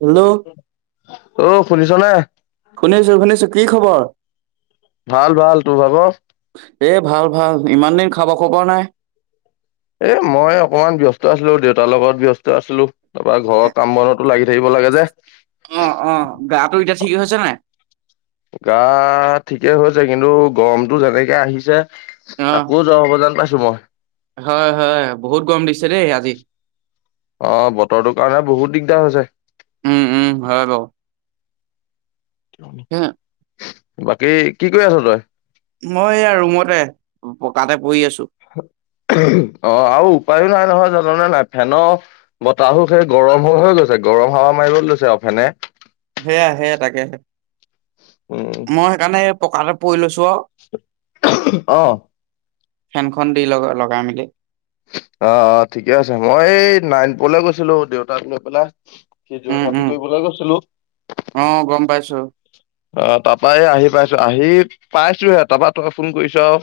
Hello? অ শুনিছ নে ' শুনিছো শুনিছো কি খবৰ? ভাল ভাল, তোৰ ভাব? এ ভাল ভাল ইমান দিন খাব খবৰ নাই? এ মই অকনমান ব্যস্ত আছিলো দেউতাৰ লগত ব্যস্ত আছিলো। তাৰপৰা ঘৰৰ কাম বনতো লাগি থাকিব লাগে যে। অ অ গাটো এতিয়া ঠিক হৈছে নাই গা ঠিকেই হৈছে কিন্তু গৰমটো যেনেকে আহিছে অ আকৌ যোৱা হ'ব জান পাইছো মই। হয় হয় বহুত গৰম দিছে দেই আজি অ বতৰটো কাৰণে বহুত দিগ [unintelligible] উম উম হয় বা ওঁ হ বাকী কি কৰি আছ তই মই এয়া ৰুমতে পকাতে পৰি আছো অ আ উপায় নাই নহয় জানোনে নাই ফেনৰ বতাহো সেই গৰম হৈ হৈ গৈছে গৰম হাৱা মাৰিবলৈ লৈছে আৰু ফেনে সেয়া সেয়া তাকে সে উম মই সেইকাৰণে পকাতে পৰি লৈছো আৰু অ ফেনখন দি লগা লগাই মেলি অ অ ঠিকে আছে মই এই নাইনপুৰলে গৈছিলো দেউতাক লৈ পেলাই উম সেই উম [unintelligible] কৰিবলৈ গৈছিলো অ গম পাইছো অ তাৰাপই আহি পাইছো আহি পাইছোহে তপা ত ফোন কৰিছ আৰু।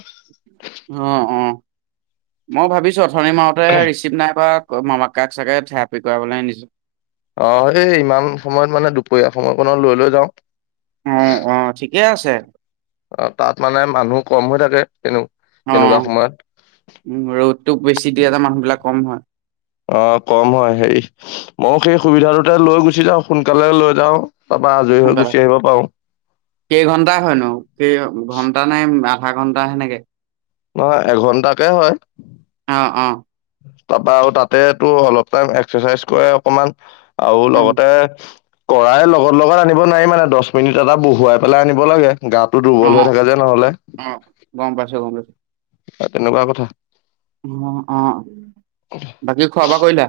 অ অ মই ভাবিছোঁ থনি মাৰোতে ৰিচিপ্ট নাই কৰা মামাকাক চাগে থেৰাপি কৰালৈ নিছো। অ এই ইমান সময়ত মানে দুপৰীয়া সময়কণত লৈ লৈ যাও। অ অ ঠিকেই আছে। অ তাত মানে মানুহ কম হৈ থাকে তেনে অ তেনেকুৱা সময়ত। উম ৰ'দতোক বেছি দিয়া টে মানুহ বিলাক কম হয়। অ কম হয় হেৰি ময়ো সেই সুবিধাটোতে লৈ গুচি যাওঁ সোনকালে লৈ যাও। সোনকালে কেইঘন্টা হয়নো কেই ঘন্টা নাই। আধা ঘন্টা সেনেকে। নহয় এঘন্টাকে হয়। অ অ তাপা আওঁ তাতে তো অলপ টাইম এক্সাৰচাইজ কৰে অকমান আওঁ উম লগতে। কৰাই লগত লগত আনিব নোৱাৰি মানে দহ মিনিট এটা বহুৱাই পেলাই আনিব লাগে। গাটো অ দুৰ্বল হৈ থাকে যে নহলে। অ গম পাইছো গম পাইছো তেনেকুৱা কথা। অ অ বাকী খোৱা বোৱা কৰিলা।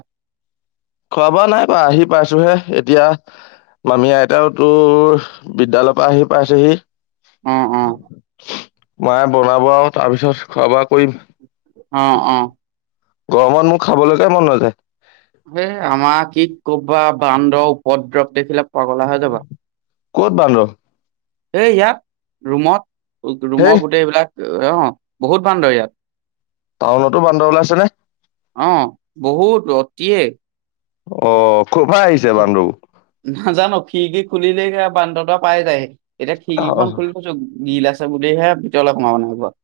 খোৱা বোৱা নাই কৰা আহি পাইছোহে এতিয়া। মামি আইতাও তোৰ বিদ্যয়ালয়ৰ পৰা আহি পাইছেহি। উম উম। মায়ে বনাব আৰু তাৰ পিছত খোৱা বোৱা কৰিম। অ অ। গৰমত মোৰ খাবলৈকে মন নাযায়। হ আমাৰ কি কবা বান্দৰ উপদ্ৰৱ দেখিলে পাগলা হৈ যাবা। ক'ত বান্দৰ। সেই ইয়াত ৰুমত হেই ৰুমৰ গোটেই এইবিলাক। অ বহুত বান্দৰ ইয়াত। টাউনতো বান্দৰ ওলাইছে নে। অ বহুত অতিয়ে। অ কপা আহিছে বান্দৰ বোৰ। খুলিলে বান্দৰতা পাই যায় এতিয়া অ খিৰিকি খন খুলি থৈছো গিল আছে। [unintelligible]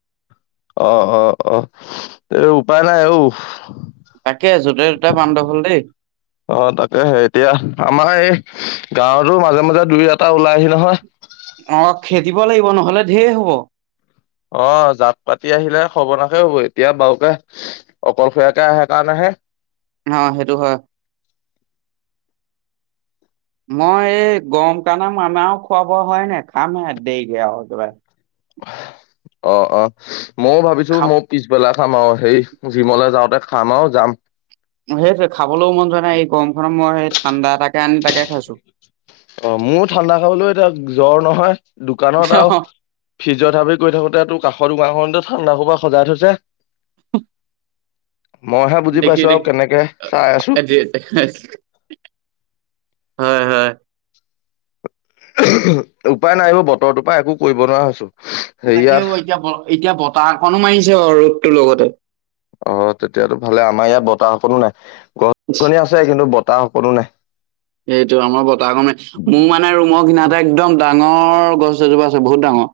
অ অ অ এই উপায় নাই আঔ। তাকে আ যোতে দুটা বান্ধৱ হ'ল দেই। অ তাকেহে এতিয়া আমাৰ এই। গাঁৱতো মাজে মাজে দুই এটা ওলাই আহি নহয়। অ খেদিব লাগিব নহলে ঢেৰ হ'ব। অ জাক পাতি আহিলে হৰ্বনাশ হব এতিয়া বাওঁকে অকলশীয়াকে আহে কাৰণেহে। হে। অ সেইটো হয়। মই এই গৰম তানে আমাও খোৱা বোৱা হয় নাই খামহে দেৰিকে আৰু একেবাৰে। অ অ ময়ো ভাবিছো খাব মোৰ পিছবেলা। খাম আৰু সেই জিমলে যাওঁতে খাম আৰু যাম। সেইটো খাবলৈও মন যোৱা নাই এই গৰমখনত মই সেই ঠাণ্ডা তাকে আনি তাকে খাইছো। অ মোৰো ঠাণ্ডা খাবলৈ এতিয়া জ্বৰ নহয়। দোকানত আৰু ফিজৰ থাবি কৰি থাকোতে তটো কাষৰ দোকাৰখনতে। ঠাণ্ডা কোবা সজাই থৈছে। উ [unintelligible] মইহে বুজি দেখি পাইছো আৰু দেখি কেনেকে চাই আছো আজিতি। হয় হয়। উপায় নাইব বতৰটোৰ পৰা একো কৰিব নোৱাৰা হৈছো। তাকে হেৰিয়াত অ, এতিয়া এতিয়া বতাহ অকণো মাৰিছে অ ৰদটোৰ লগতে। অ, তেতিয়াতো ভালে আমাৰ ইয়াত বতাহকনো নাই গছনি আছে কিন্তু। ত কৰো নাই। সেইটো আমাৰ বতাহ কণে মোৰ মানে ৰুমৰ সোমাই একদম। ডাঙৰ গছ এজোপা আছে, বহুত ডাঙৰ।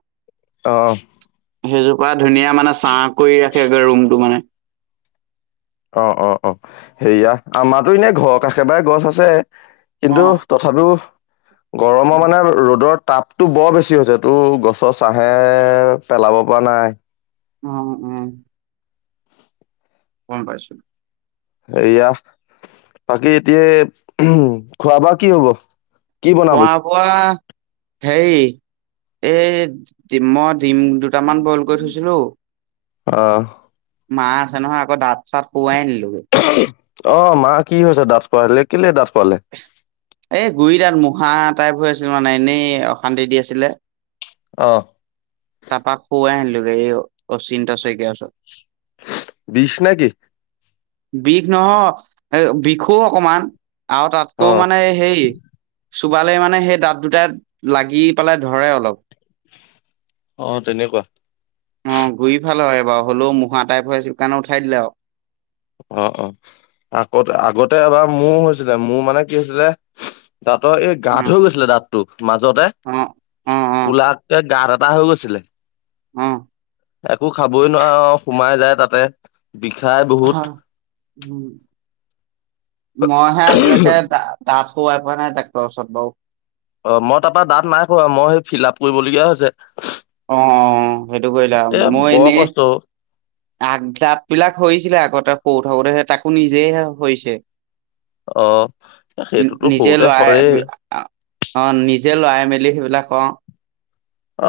অঁ। সেইজোপা ধুনীয়া মানে চাহ কৰি ৰাখেগে ৰুমটো মানে। অ অ অ, সেয়া আমাৰো এনে ঘৰৰ কাশেবাৰে গছ আছে। কিন্তু অ', তথাপি গৰমৰ মানে ৰ'দত। তাপতটো বৰ বেছি হৈছে, তটো গছৰ চাহে পেলাব পৰা নাই উম উম। গম পাইছো। এইয়া বাকী এতিয়া উ খোৱা বোৱা কি হব। কি খোৱা বনাবি বোৱা, হেৰি এই ডিমত। ডিম দুটামান বইল কৰি থৈছিলো। আহ। মা আছে নহয়, আকৌ দাঁত চাত শোৱাই নিলোগৈ। অ মা কি হৈছে দাঠ ক আহিলে কেলে দাঠ। এ গুৰিডাল মুহাত। টাইপ হৈ আছিল মানে এনেই অশান্তি দি আছিলে। আহ। তাৰ পৰা, শোৱাই আনিলোগে এই অচিন্তা শইকীয়াৰ ওচৰত। বিষ নেকি? বিষ নহয় এ বিষো অকমান। আৰু তাতকৈ অ মানে হেই। চোবালে মানে সেই দাঁত দুটাত লাগি পেলাই ধৰে অলপ। অ তেনেকুৱা অ গৈ পালৰ হয়। বাৰু হ'লেও মঢা টাইপ হৈছিল কাৰণে উঠাই দিলে আৰু। অ অ, আকতে আগতে এবাৰ মোৰ হৈছিলে মোৰ মানে কি হৈছিলে। দাঁতৰ এই গা অ', ধ হৈ গৈছিলে দাঁতটো মাজতে অ', অ', অ', কলাতে গাত। ব হৈ গৈছিলে। অম। একো খাবই নোৱাৰো সোমাই যায় তাতে। বিষাই হা বহুত উম। মইহে আজিলৈকে দাত শোৱাই পোৱা নাই ডাক্টৰৰ ওচৰত বাৰু। অ মই তাৰ পৰাৰা দাঁত নাই হৰুৱা, মই সেই ফিল আপ কৰিবলগীয়া হৈছে। অ অ, সেইটো কৰিলা এ মই বৰ এনেই। কষ্ট আগজাত বিলাক হৈছিলে আগতে সৰিছিলে থাকোতে স তাকো নিজেই হৰিছে। অ এ সেইটোতো নিজে সৰুতে সৰেই লৰাই অ নিজে লৰাই মেলি, লখ অ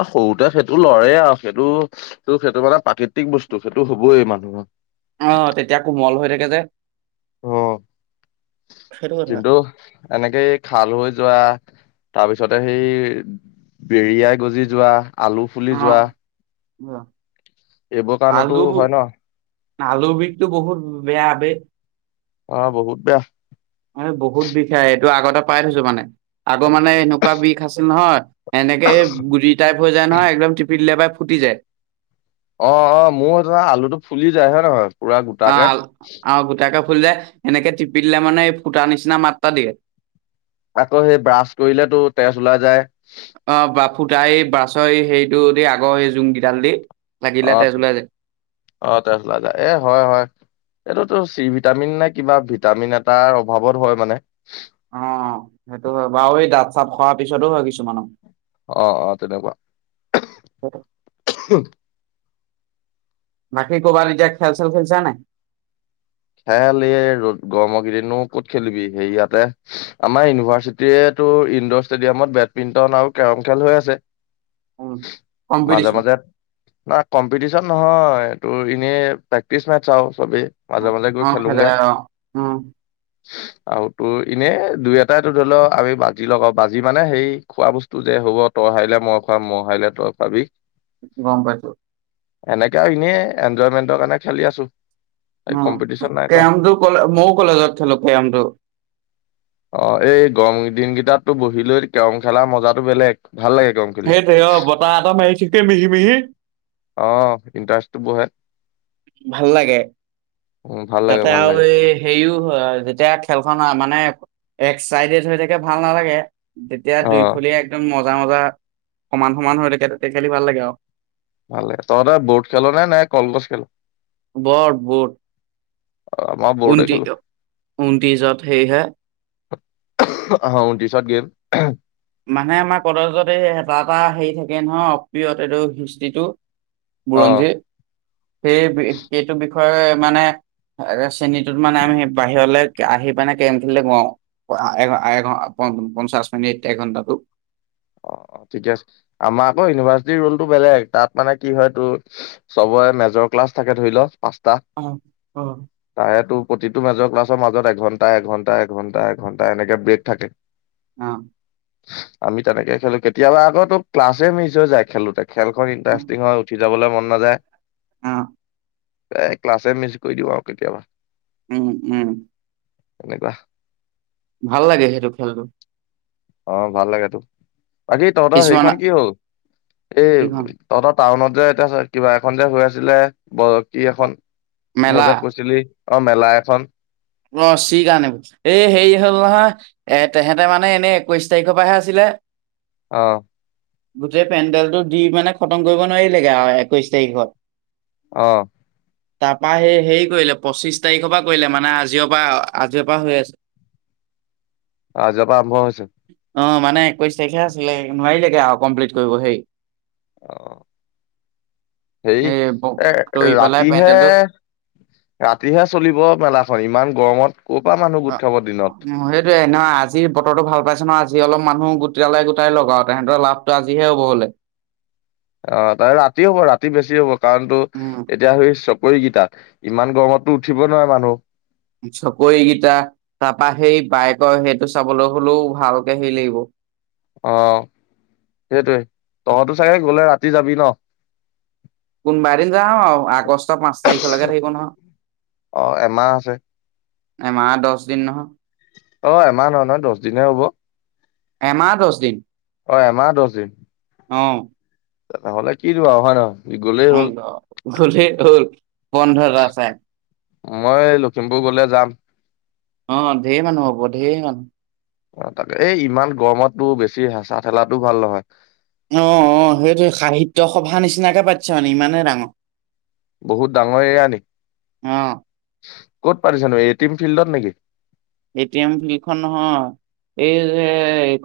অ সৰুতে সেইটো লৰেই আৰু সেইটো সেইটো মানে প্ৰাকৃতিক বস্তু সেইটো হবই মানুহৰ আহ তেতিয়া কোমল হৈ থাকে যে অ সেইটো কথা। কিন্তু এনেকেই খাল হৈ যোৱা তাৰপিছতে সেই বেৰিয়াই গজি যোৱা আলু ফুলি যোৱা অ। এইবোৰ কাৰণতো আলু হয় ন আলু বিষটো বহুত বেয়া ব অ বহুত বেয়া। বহুত বিষে এইটো আগতে পাই থৈছো মানে, আগৰ মানে এনেকুৱা বিষ আছিল নহয় এনেকে গুটি টাইপ হৈ যায় নহয় একদম টিপি দিলে বা ফুটি যায় অ অ মোৰ আলুটো ফুলি যায় হয় নহয়? পুৰা অ গোটাকে আৰু গোটাকৈ। খুল যায় এনেকে টিপি দিলে মানে এই ফুটা নিচিনা মাতটা দিয়ে। আকৌ সেই ব্ৰাছ কৰিলে তো তেজ ওলাই যায়। অ বা ফুটাই বাছৰ সেইটো দি আগৰ সেই জুংকেইডাল দি লাগিলে অ তেজ ওলাই যায়। অ তেছ ওলাই যায়, এ হয় হয় এইটোতো ছি ভিটামিন নে কিবা ভিটামিন এটাৰ অভাৱত হয় মানে। অ সেইটো হয় বাৰু আৰু এই দাঁত চাত খোৱাৰ পিছতো হয় কিছুমানৰ অ অ তেনেকুৱা বাকী কৰবাত খেল চেল খেলিছা নাই? খেল এই ৰ'দ গৰমৰ কেইদিনো কত খেলিবি সেই ইয়াতে আমাৰ ইউনিভাৰ্চিটি টো ইনডৰ ষ্টেডিয়ামত বেডমিন্টন আৰু কেৰম খেল হৈ আছে। হয় [unintelligible] মাজে মাজে ন কম্পিটিশ্যন। নহয় তোৰ এনেই প্ৰেক্টিচ মেছ আৰু চবেই মাজে মাজে গৈ অ খেলে খেলোগে উম। আৰু তোৰ এনেই দুই এটাইো ধৰি লও আমি বাজি লগা বাজি মানে সেই খোৱা বস্তু যে হ'ব ত হাৰিলে মই খ মই হাৰিলে তই খুৱাবি গম পাইছো। এনেকে এনেই এনজয়মেন্টৰ কাৰণে খেলি আছো, কম্পি কেম ক মই কলেজতো কেমটো অ এই গৰম দিনকেইটাতো বহিলৈ কেৰম খেলা মজাতটো বেলেগ। ভাল লাগে কেৰম খেলি। সেইটোয়ে অ বতাহঁ মাৰি ঠিকেই মিহি মিহি। অ ইণ্টাৰেষ্টটো বহে ভাল লাগে। উ ভাল লাগে তাতে ভাল আৰু লাগে এই হেৰিও হয় যেতিয়া খেলখন মানে এক চাইডে হৈ থাকে ভাল নালাগে তেতিয়া অ দুইফুলি একদম মজ মজা মজা সমান সমান হৈ থাকে তাতে খেলি ভাল লাগে আৰু। ভালে লাগে, তই এ বোট খেল নে নাই কলগছ খেল আমাৰ বৰ্ডে উতি খেলো উনতি জাত সেই হে [unintelligible] আহ উনটি শট গেম [unintelligible] মানে আমাৰ কলেজত এই এটা এটা হেৰি থাকে নহয় অপ্ৰিয়ত এইটো হিষ্ট্ৰিটো অ বুৰঞ্জীৰ সেই সেইটো বিষয়ৰ মানে শ্ৰেণীটোত মানে আমি হে বাহিৰলৈ আহি পনে কেম খেলিলে ক এঘ এঘ পঞ্চাশ মিনিট একঘণ্টাটো [unintelligible] অ ঠিকে আছে, আমাৰ আকৌ ইউনিভাৰ্চিটিৰ ৰোলটো বেলেগ তাত মানে কি হয় তোৰ চবৰে মেজৰ ক ক্লাছ থাকে ধৰি ল পাঁচটা, অ অ তাৰে তো প্ৰতিটো মেজৰ ক্লাছ ৰ মাজত এঘন্টা এঘন্টা এঘন্টা এঘণ্টা এনেকে ব্ৰেক থাকে। অ আমি তেনেকে খেলো কেতিয়াবা আগতো ক্লাছে মিছ হৈ যায় খেলোতে খেলখন ইণ্টাৰেষ্টিং হৈ উঠিল যাবলৈ মন নাযায়। উম এ ক্লাছে মিছ কৰি দিওঁ আও কেতিয়াবা। উম উম। তেনেকোৱা ভাল লাগে সেইটো খেলটো। অ ভাল লাগে তো বাকী তহঁতৰ কিছুমান হেৰিখন কি হ'ল, এই কিখন তহত টাউনত যে এতিয়া কিবা এখন যে হৈ আছিলে ব কি এখন মেলা মই যে কৈছিলি অ মেলা এখন অ চি কাৰণে বোল এই হেৰি হ'ল নহয় এ তেহেতে মানে এনেই একৈশ তাৰিখৰ পৰাহে আছিলে এ এ অহ গোটেই পেণ্ডেলটো দি মানে খতম কৰিব নোৱাৰিলেগে আৰু একৈশ তাৰিখত অহ তাৰপা সেই হেৰি কৰিলে পঁচিশ তাৰিখৰ পৰা কৰিলে মানে আ জি পা আজি পা হৈ আছে অহ যাবা আৰম্ভ হৈছে অ মানে একৈছ তাৰিখে আছিলে নোৱাৰিলেগে আও কমপ্লিট কৰিব সেই অ সেই এই এ দৌৰি পেলাই ৰাতিহে পেণ্ডেলটো ৰাতিহে চলিব মেলাখন ইমান গৰমত ক'ৰ পৰা মানুহ অ গোট খাব দিনত সেইটোয়ে নহয় আজি বতৰতো ভাল পাইছো ন আজি আজি অলপ মানুহ গোটালে গোটাই লগাওতে তেহেঁতৰ লাভটো আজিহে হ'ব হলে অ তাৰ ৰাতি হ'ব ৰাতি বেছি হব কাৰণ তো উম, এতিয়া সেই চ কৰি কেইটাত ইমান গৰমততো উঠিব নোৱাৰে মানুহ চকৰিকেইটা তাৰপা সেই বাইকৰ সেইটো চাবলৈ হ'লেও ভালকে হেৰি লাগিব অ সেইটোৱে তহঁতো চাগে গলে ৰাতি যাবি ন কোনোবা এদিন যাম আও আগষ্টৰ পাঁচ তাৰিখলৈকে থাকিব নহয় অ এমাহ আছে এমাহ দশ দিন নহয় অ এমাহ নহয় নহয় দহ দিনহে হ'ব এমাহ দহ দিন অ এমাহ দহ দিন অ নহলে কিনো ৱাও হয় ন উ হলেতো বন্ধ এটা আছে মই লখিমপুৰ গলে যাম অ ঢেৰ মানুহ হ'ব ঢেৰ মানুহ অ তাকে এই ইমান গৰমতো বেছি হেচা ঠেলাটোও ভাল নহয় তই সভা নিচিনাকে পাতিছ মানে ইমানে ডাঙৰ বহুত ডাঙৰ এৰিয়া অ নেকি ক'ত পাতিছেনো এ টিম ফিল্ডত নেকি এ টি এম ফিল্ডখন নহয় এই যে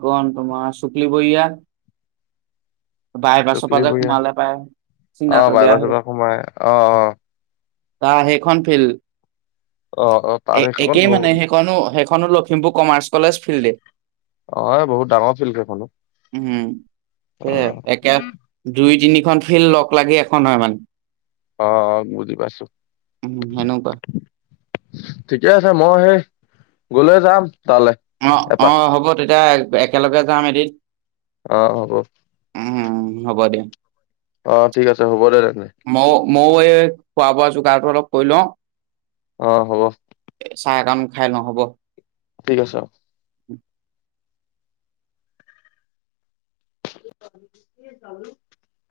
ক তোমাৰ শুক্লিবৰীয়া বাই পাছৰ চকলি পৰা যে বঢ়িয়া সোমালে পায় অ চীনাতলিয়া বাইপাছৰ হৈ পৰা সোমাই অ অ তাৰ সেইখন অ অ ফিল্ড তাৰে সেইখন একেই বহুত মানে সেইখনো সেইখন খনো লখিমপুৰ কমাৰ্চ কলেজ ফিল্ডত [unintelligible] অ এই বহুত ডাঙৰ ফিল কেইখনো এ একে দুই তিনিখন ফিল্ড লগ লাগি এখন হয় মানে অ বুজি পাইছো উম সেনেকুৱা ঠিকে আছে মই সেই গলে যাম তালৈ অ অ এপাক হ'ব তেতিয়া একেলগে যাম এদিন অ', হ'ব উম হ'ব দিয়া অ ঠিক আছে হ'ব দে তেনে ময়ো ময়ো এই খোৱা বোৱা যোগাৰটো অলপ কৈ লওঁ অ হ'ব চাহকণ খাই নহ'ব ঠিক আছে উম [inaudible]